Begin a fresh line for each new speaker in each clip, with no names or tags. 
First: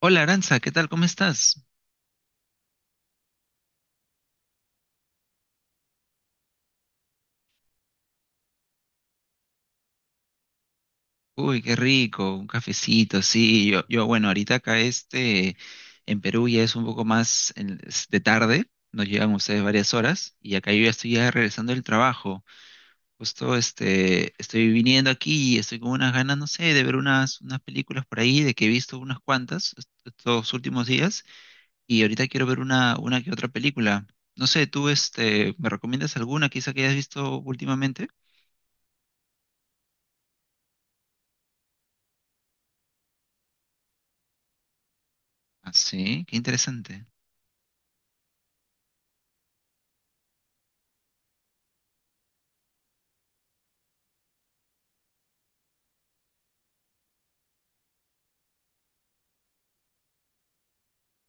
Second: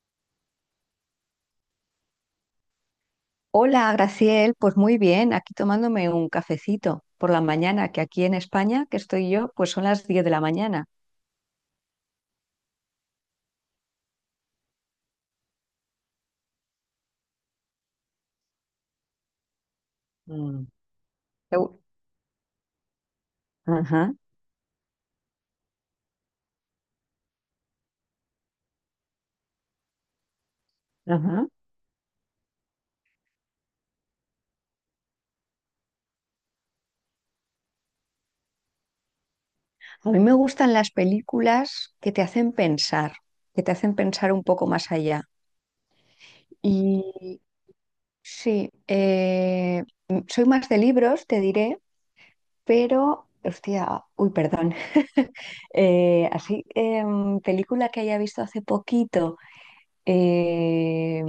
Hola, Aranza, ¿qué tal? ¿Cómo estás?
Hola, Graciel. Pues muy bien, aquí tomándome un cafecito por la mañana, que aquí en España, que estoy yo, pues son las 10 de la mañana.
Uy, qué rico, un cafecito, sí. Yo, bueno, ahorita acá este, en Perú ya es un poco más es de tarde, nos llegan ustedes varias horas y
Mm.
acá yo ya estoy ya
Me
regresando
gu-
del trabajo. Justo
Ajá,
este, estoy viniendo aquí y estoy con unas ganas, no sé, de ver unas películas por ahí, de que he visto unas cuantas estos últimos días
ajá.
y ahorita quiero ver una que otra película. No sé, tú este, ¿me recomiendas alguna quizá que hayas visto últimamente?
A mí me gustan las películas que te hacen pensar, que te hacen pensar un poco más allá.
Ah, sí, qué interesante.
Y sí, soy más de libros, te diré, pero, hostia, uy, perdón. Película que haya visto hace poquito. Eh,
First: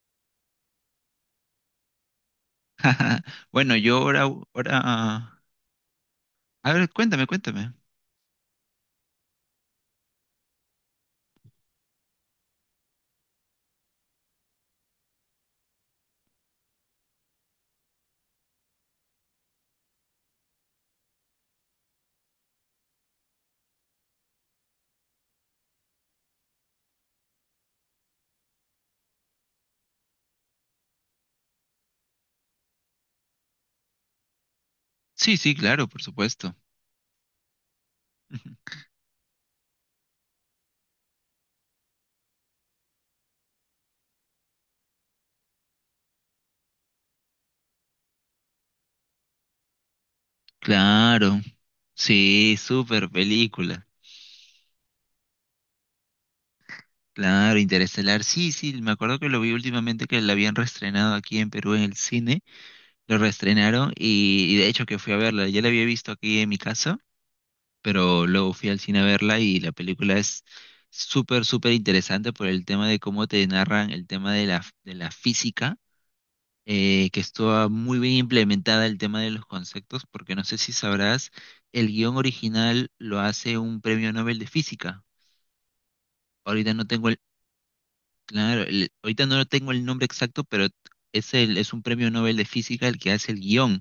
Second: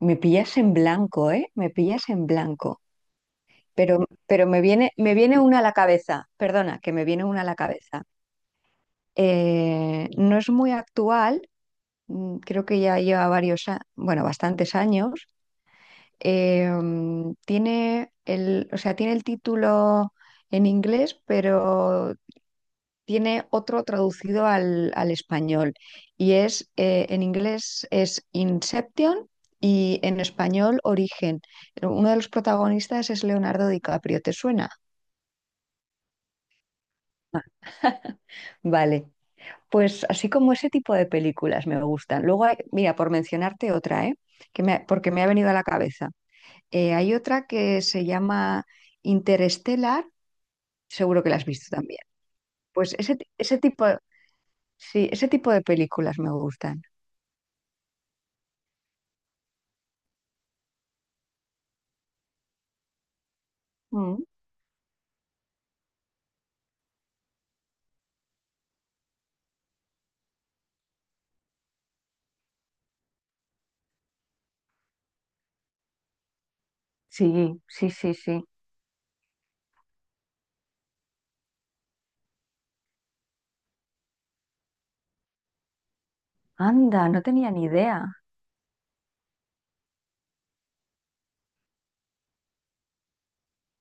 me pillas en blanco, ¿eh? Me pillas en blanco.
Bueno, yo
Pero,
ahora,
pero me
ahora...
viene una a la cabeza.
A
Perdona,
ver,
que me viene
cuéntame,
una a la
cuéntame.
cabeza. No es muy actual, creo que ya lleva varios, bueno, bastantes años. Tiene el, o sea, tiene el título en inglés, pero tiene otro traducido al español y es, en inglés es Inception y en español Origen. Uno de los protagonistas es Leonardo DiCaprio, ¿te suena?
Sí, sí, claro, por supuesto.
Vale, pues así como ese tipo de películas me gustan. Luego mira, por mencionarte otra, ¿eh? Porque me ha venido a la cabeza. Hay otra que se llama Interstellar, seguro que la
Claro.
has visto también.
Sí,
Pues
súper
ese
película.
tipo, sí, ese tipo de películas me gustan.
Claro, Interestelar. Sí, sí, me acuerdo que lo vi últimamente que la habían reestrenado aquí en Perú en el cine. Lo reestrenaron
Mm.
y, de hecho que fui a verla. Ya la había visto aquí en mi casa, pero luego fui al cine a verla y la película es súper, súper interesante por el tema de cómo te narran el tema de de la física, que
Sí,
estuvo
sí,
muy bien
sí, sí.
implementada el tema de los conceptos, porque no sé si sabrás, el guión original lo hace un premio Nobel de física. Ahorita no tengo
Anda,
el,
no tenía ni idea.
claro, ahorita no tengo el nombre exacto, pero es el, es un premio Nobel de física el que hace el guión.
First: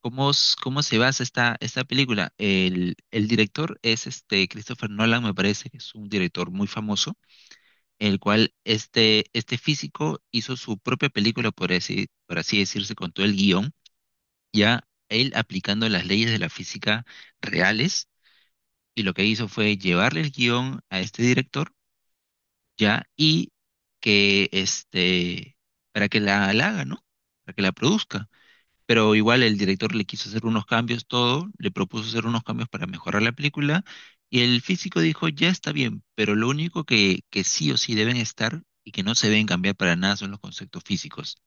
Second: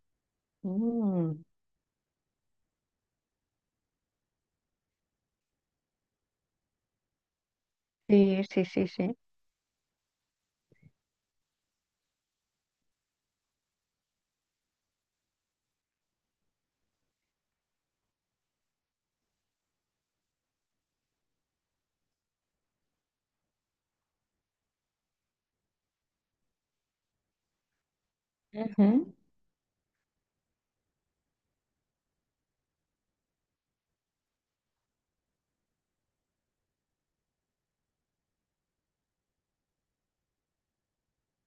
¿Cómo, cómo se basa
Mm,
esta película? El director es este Christopher Nolan, me parece que es un director muy famoso, el
sí,
cual
sí, sí, sí.
este, este físico hizo su propia película, por así decirse, con todo el guión ya él aplicando las leyes de la física reales, y lo que hizo fue llevarle el guión a este director, ya, y que este, para que la haga, ¿no? Para que la produzca.
Ujú,
Pero igual el director le quiso hacer unos cambios, todo, le propuso hacer unos cambios para mejorar la película, y el físico dijo, ya está bien, pero lo único que sí o sí deben estar y que no se deben cambiar para nada son los conceptos físicos.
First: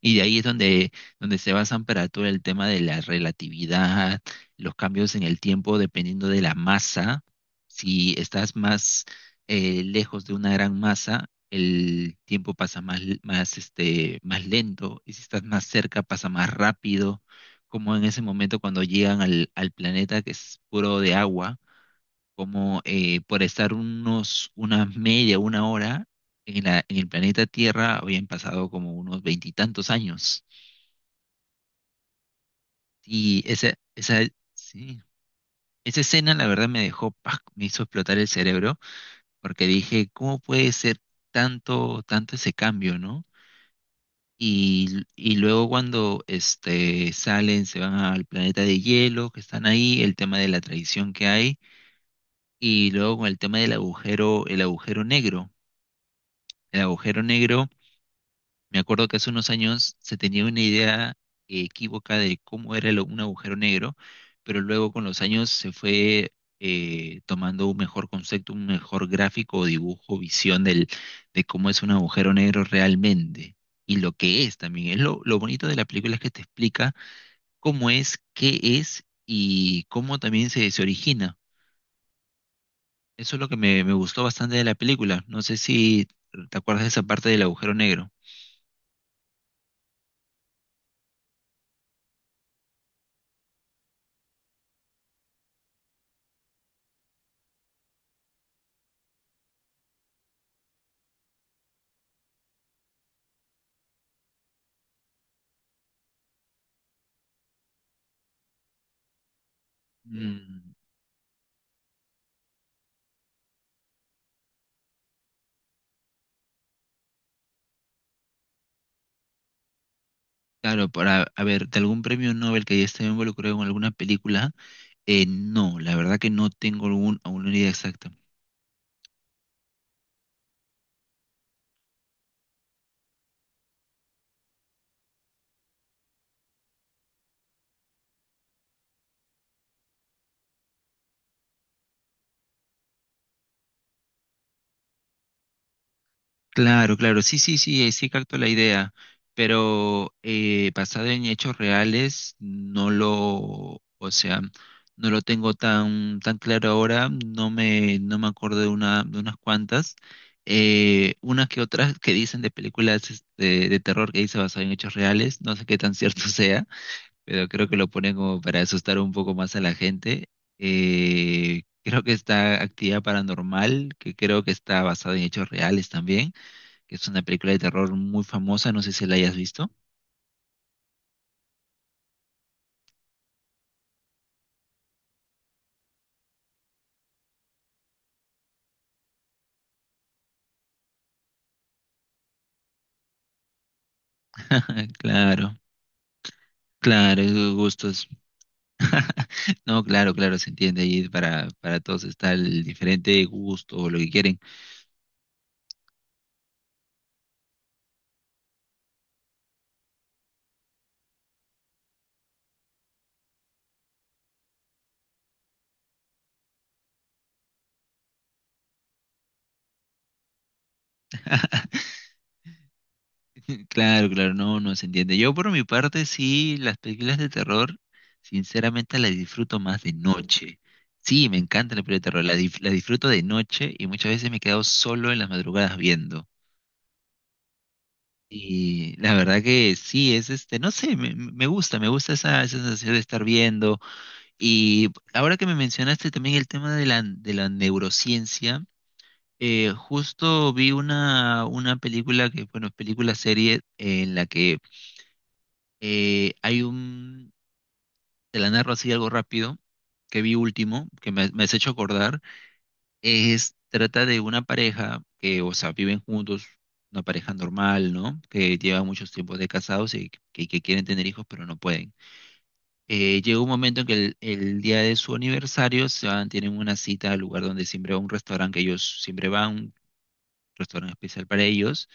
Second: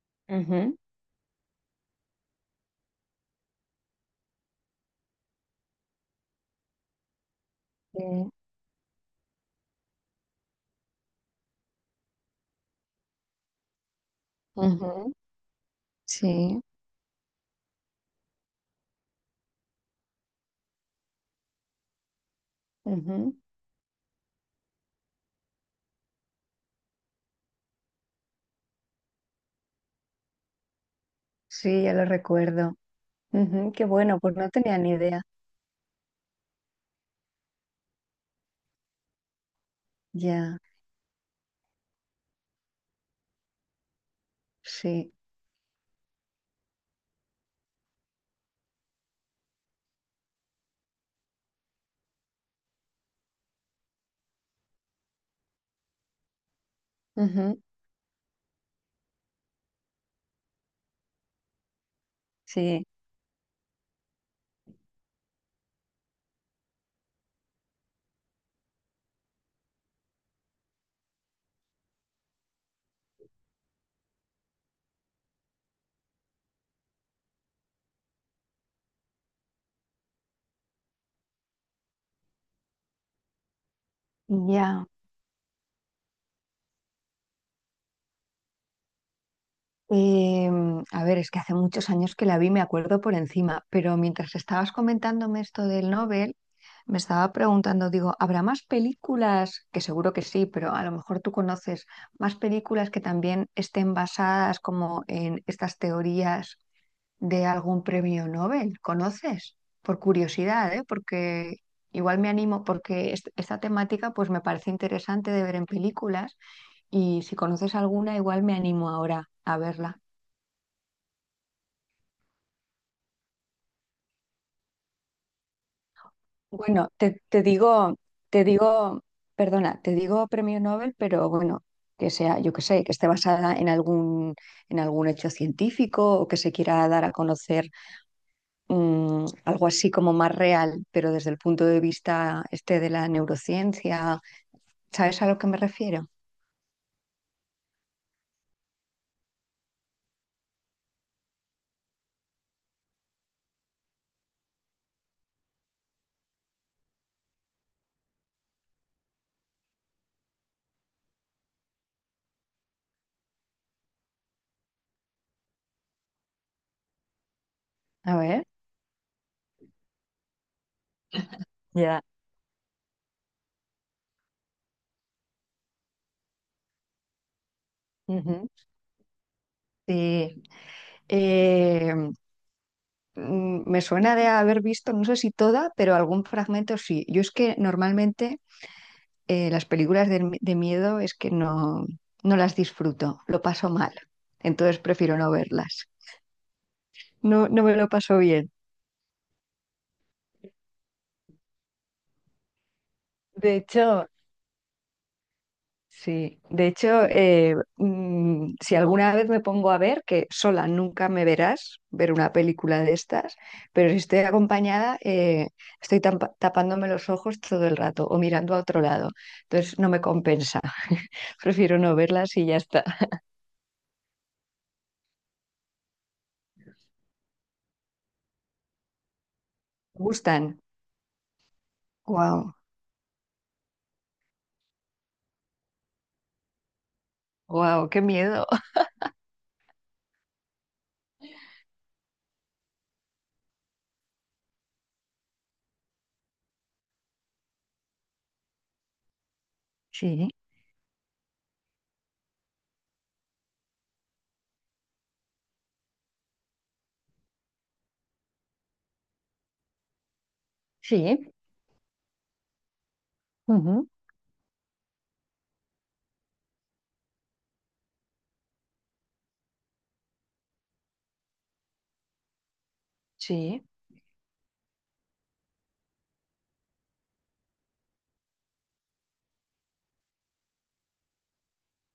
Y de ahí es
ujú,
donde, donde se basan para todo el tema de la relatividad, los cambios en el tiempo dependiendo de la masa. Si
sí,
estás más lejos de una gran masa, el tiempo pasa más, más, este, más lento, y
ujú,
si estás más cerca, pasa más
sí,
rápido, como en ese momento cuando llegan al planeta que es puro de agua, como
ujú.
por estar unos, una media, una hora en en el planeta Tierra habían pasado como unos veintitantos años.
Sí, ya lo recuerdo.
Y
Ujú, qué bueno,
esa,
pues no tenía ni
sí,
idea.
esa escena la verdad me dejó, ¡pac!, me hizo explotar el cerebro, porque dije, ¿cómo
Ya,
puede ser tanto ese cambio, ¿no?
sí,
Y luego cuando este, salen, se van al planeta de hielo, que están ahí, el tema de la traición que hay, y luego con el tema del agujero, el agujero negro. El agujero
ujú,
negro, me acuerdo que hace unos años se tenía una idea equívoca de cómo
sí,
era un agujero negro, pero luego con los años se fue tomando un mejor concepto, un mejor gráfico o dibujo, visión de cómo es un agujero negro realmente y lo que es también. Es lo bonito de la película es que te explica cómo es, qué es y cómo también se origina. Eso es lo que me gustó bastante de la
ya.
película. No sé si te acuerdas de esa parte del agujero negro.
A ver, es que hace muchos años que la vi, me acuerdo por encima, pero mientras estabas comentándome esto del Nobel, me estaba preguntando, digo, ¿habrá más películas? Que seguro que sí, pero a lo mejor tú conoces más películas que también estén basadas como en estas teorías de algún premio Nobel. ¿Conoces? Por
Mm.
curiosidad, ¿eh? Porque igual me animo, porque esta temática pues me parece interesante de ver en películas y si conoces alguna, igual me animo ahora a verla.
Claro, para, a ver, de algún premio Nobel que haya estado involucrado en alguna película, no, la verdad que no tengo
Bueno,
algún,
te
alguna idea
digo,
exacta.
te digo, perdona, te digo premio Nobel, pero bueno, que sea, yo que sé, que esté basada en algún, hecho científico o que se quiera dar a conocer algo así como más real, pero desde el punto de vista este de la neurociencia, ¿sabes a lo que me refiero?
Claro, claro, sí, sí, sí, sí capto la idea, pero basado en hechos reales, no lo, o sea, no lo tengo tan, tan claro ahora, no me, no me acuerdo de una, de unas cuantas, unas que otras que dicen de películas este, de terror que dice basado en hechos reales, no sé qué tan cierto sea, pero creo que lo ponen
A
como
ver.
para asustar un poco más a la gente. Creo
Ya.
que está Actividad Paranormal, que creo que está basada en hechos reales también, que es una película de terror muy
Ujú.
famosa, no sé si la hayas visto.
Sí. Eh, me suena de haber visto, no sé si toda, pero algún fragmento sí. Yo es que normalmente las películas de, de miedo es que no, no las disfruto, lo paso mal. Entonces prefiero no
Claro,
verlas.
claro,
No,
esos
no me lo
gustos.
paso bien.
No, claro, claro, se entiende ahí para todos está el diferente
De
gusto o lo
hecho,
que quieren.
Sí, de hecho, si alguna vez me pongo a ver, que sola nunca me verás ver una película de estas, pero si estoy acompañada, estoy tapándome los ojos todo el rato o mirando a otro lado. Entonces no me compensa. Prefiero no verlas y ya está.
Claro, claro, no, no se entiende. Yo por mi parte sí, las películas de terror, sinceramente las disfruto más de
Me gustan.
noche. Sí, me encanta la película de terror, la,
Wow,
la disfruto de noche y muchas veces me he quedado solo en las madrugadas viendo.
wow, qué miedo.
Y la verdad que sí, es este, no sé, me, me gusta esa, esa sensación de estar viendo. Y ahora que me mencionaste también el tema de de la neurociencia,
Sí,
justo vi una película que, bueno, película serie en la que hay un, te la narro así algo rápido, que vi último, que me,
sí,
me has hecho acordar, es,
ujú,
trata de una pareja que, o sea, viven juntos, una pareja normal, ¿no? Que lleva muchos tiempos de casados y que quieren tener hijos, pero no pueden. Llega un
sí.
momento en que el día de su aniversario se van, tienen una cita al lugar donde siempre va un restaurante que ellos siempre van, un restaurante especial para ellos.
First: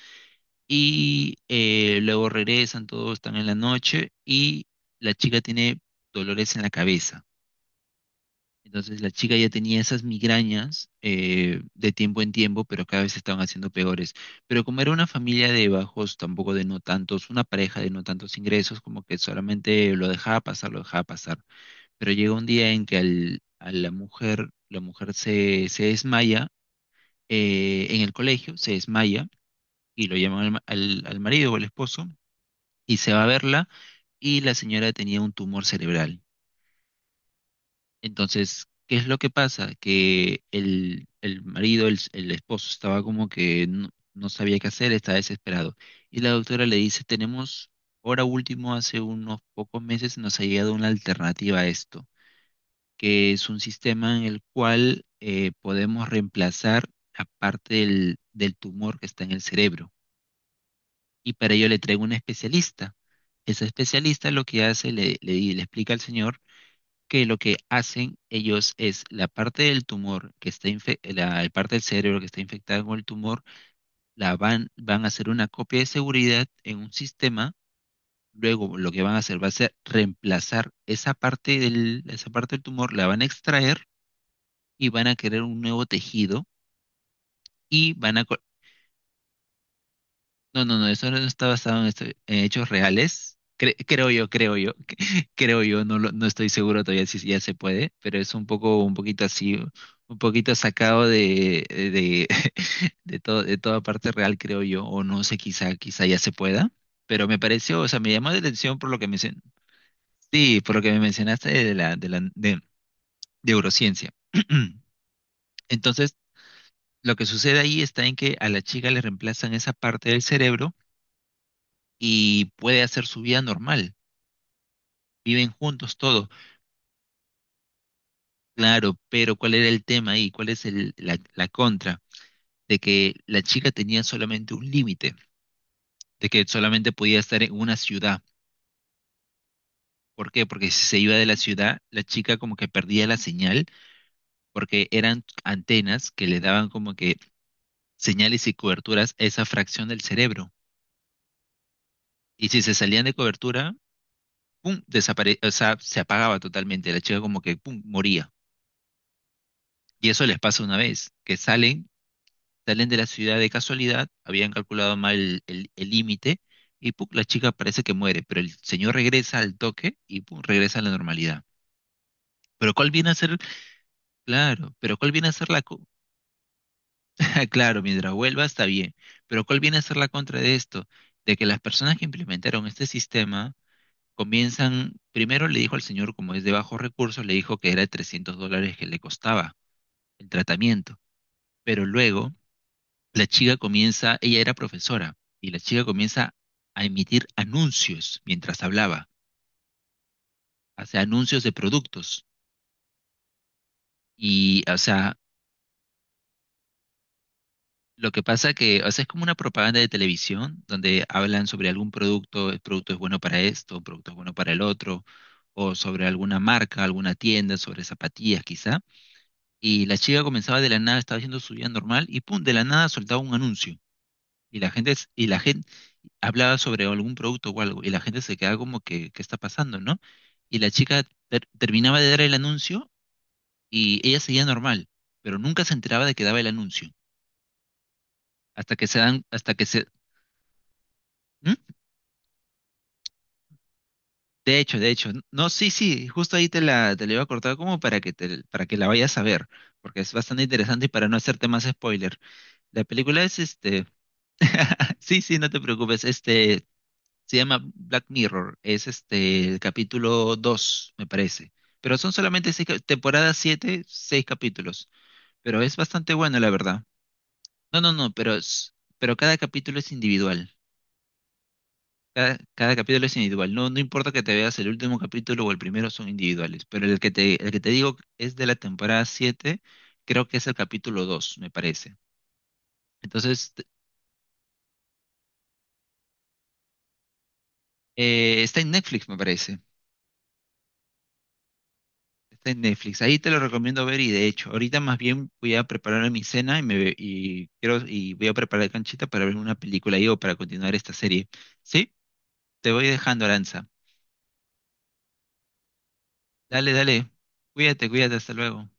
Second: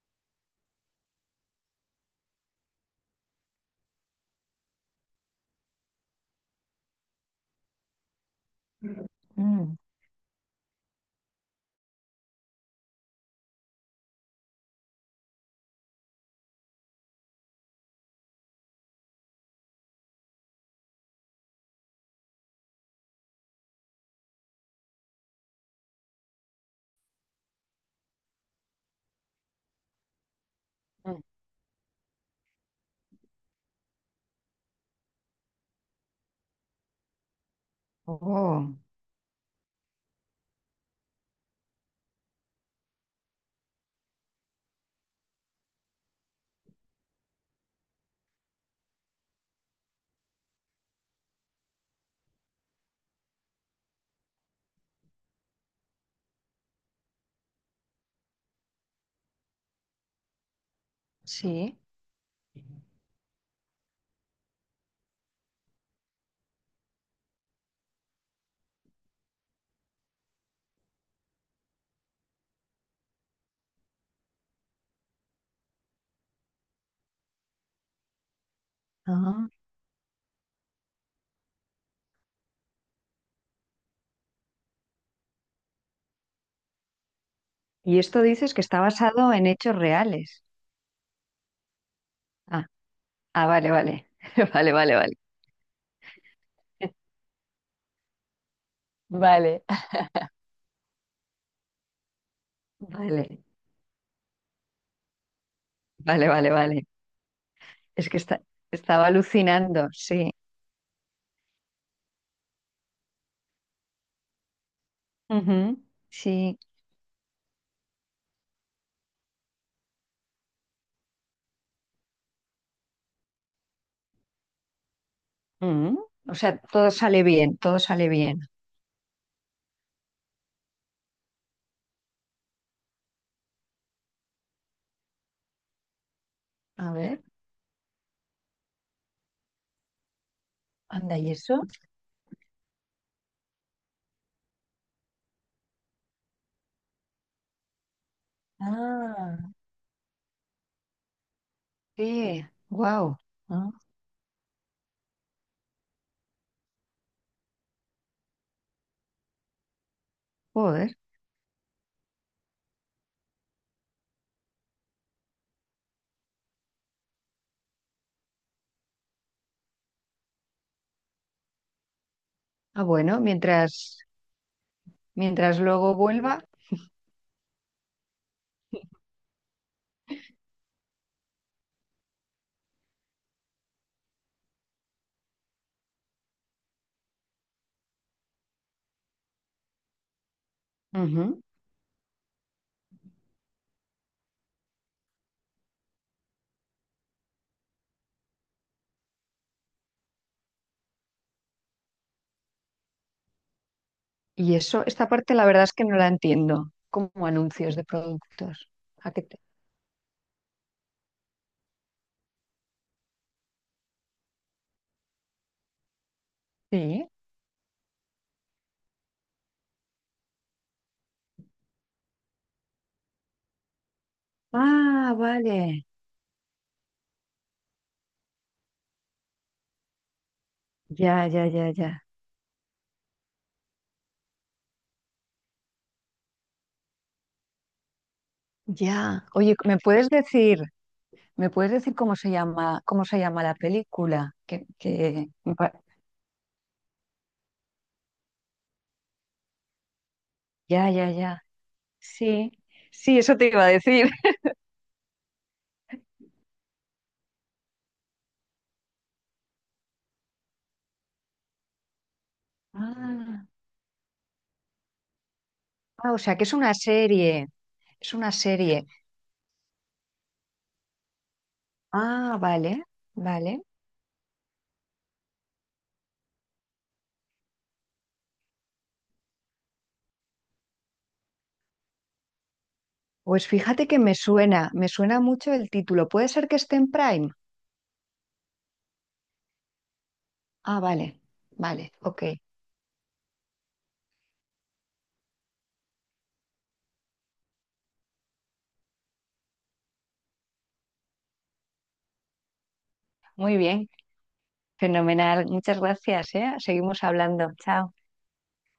Y luego regresan, todos están en la noche y la chica tiene dolores en la cabeza. Entonces la chica ya
Mm,
tenía esas migrañas, de tiempo en tiempo, pero cada vez se estaban haciendo peores. Pero como era una familia de bajos, tampoco de no tantos, una pareja de no tantos ingresos, como que solamente lo dejaba pasar, lo dejaba pasar. Pero llega un día en que a la mujer se desmaya en el colegio, se desmaya, y lo llaman al al
mm.
marido o al esposo, y se va a verla, y la señora tenía un tumor cerebral. Entonces,
Oh,
¿qué es lo que pasa? Que el marido, el esposo, estaba como que no, no sabía qué hacer, estaba desesperado. Y la doctora le dice, tenemos, ahora último, hace unos pocos meses nos ha llegado una alternativa a esto, que es un sistema en el cual podemos reemplazar la parte del tumor que está en el cerebro, y para ello
sí.
le traigo un especialista. Ese especialista lo que hace, le explica al señor que lo que hacen ellos es la parte del tumor que está la, la parte del cerebro que está infectada con el tumor, la van, van a hacer una copia de seguridad en un sistema. Luego lo que van a hacer va
Ah.
a ser reemplazar esa parte del tumor, la van a extraer y van a querer un nuevo tejido y
Y
van
esto
a...
dices que está basado en hechos reales.
No, no, no, eso no está basado en, en
Ah,
hechos reales.
ah, vale, vale.
Creo
Vale,
yo,
vale, vale.
creo yo, no, no estoy seguro todavía si ya se puede, pero es un poco, un poquito así,
Vale.
un poquito sacado de, de,
Vale,
todo, de toda parte real, creo yo, o no sé, quizá, quizá ya
vale,
se
vale,
pueda,
vale.
pero me pareció, o sea,
Es
me
que
llamó la
está-
atención por lo que
Estaba alucinando, sí.
sí, por lo que me mencionaste de de neurociencia.
Ujú.
Entonces,
Sí.
lo que sucede ahí está en que a la chica le reemplazan esa parte del cerebro y puede hacer su vida normal. Viven juntos
Mm.
todos,
O sea, todo sale bien, todo sale bien.
claro, pero ¿cuál era el tema ahí? ¿Cuál es el, la contra? De que la chica tenía solamente un límite, de que solamente
A
podía
ver,
estar en una ciudad. ¿Por qué? Porque si se iba
anda,
de
¿y
la
eso?
ciudad, la chica como que perdía la señal, porque eran antenas que le daban como que señales y coberturas a
Ah,
esa fracción del cerebro.
sí,
Y si se salían de
wow.
cobertura, pum, desapare, o sea, se apagaba totalmente. La chica como que pum, moría. Y eso les pasa una
Joder.
vez, que salen de la ciudad de casualidad, habían calculado mal el límite, y pum, la chica parece que muere, pero el señor regresa al toque y pum, regresa a la normalidad. Pero
Ah,
¿cuál viene a
bueno,
ser?
mientras,
Claro, pero ¿cuál viene a ser
mientras
la...
luego vuelva.
claro, mientras vuelva está bien, pero ¿cuál viene a ser la contra de esto? De que las personas que implementaron este sistema comienzan, primero le dijo al señor, como es de bajos recursos, le dijo que era 300 dólares que le costaba el tratamiento,
Ujú.
pero luego la chica comienza, ella era profesora, y la chica comienza a emitir anuncios mientras hablaba, o sea, anuncios de productos.
Y
Y, o
eso, esta
sea,
parte la verdad es que no la entiendo, como anuncios de
lo que pasa
productos.
que, o sea, es
¿A qué
como una
te-
propaganda de televisión donde hablan sobre algún producto, el producto es bueno para esto, el producto es bueno para el otro, o sobre alguna marca,
Sí.
alguna tienda, sobre zapatillas quizá. Y la chica comenzaba de la nada, estaba haciendo su vida normal y pum, de la nada soltaba un anuncio. Y la gente,
Ah,
y la gente
vale.
hablaba sobre algún producto o algo y la gente se quedaba como que, ¿qué está pasando, no? Y la chica
Ya, ya, ya,
terminaba
ya.
de dar el anuncio y ella seguía normal, pero nunca se enteraba de que daba el anuncio. Hasta que se dan,
Ya.
hasta
Oye,
que se...
me
¿Mm?
puedes decir cómo se llama la película?
De hecho, no, sí, sí, justo ahí te te la iba a cortar como para que te, para que la vayas a ver, porque es bastante interesante y
Ya,
para
ya,
no
ya.
hacerte más spoiler.
Sí,
La
sí,
película
eso
es
te iba a
este,
decir.
sí, sí, no te preocupes, este, se llama Black Mirror, es este el capítulo 2 me parece. Pero son solamente seis, temporada
Ah,
7, 6 capítulos. Pero es bastante
ah, o sea,
bueno,
que
la
es una
verdad.
serie,
No, no, no,
es una
pero,
serie.
pero cada capítulo es individual. Cada,
Ah,
cada
vale,
capítulo es individual.
vale.
No, no importa que te veas el último capítulo o el primero, son individuales. Pero el que te digo es de la temporada siete, creo que es el capítulo 2 me parece.
Pues
Entonces,
fíjate que me suena mucho el título. ¿Puede ser que esté en Prime?
está en Netflix, me parece.
Ah, vale, vale, ok.
Está en Netflix. Ahí te lo recomiendo ver y de hecho, ahorita más bien voy a preparar mi cena y quiero y voy a preparar canchita para ver una película ahí o para continuar esta serie. ¿Sí? Te voy dejando,
Muy
Aranza.
bien, fenomenal. Muchas gracias, ¿eh?
Dale,
Seguimos
dale.
hablando.
Cuídate,
Chao.
cuídate, hasta luego.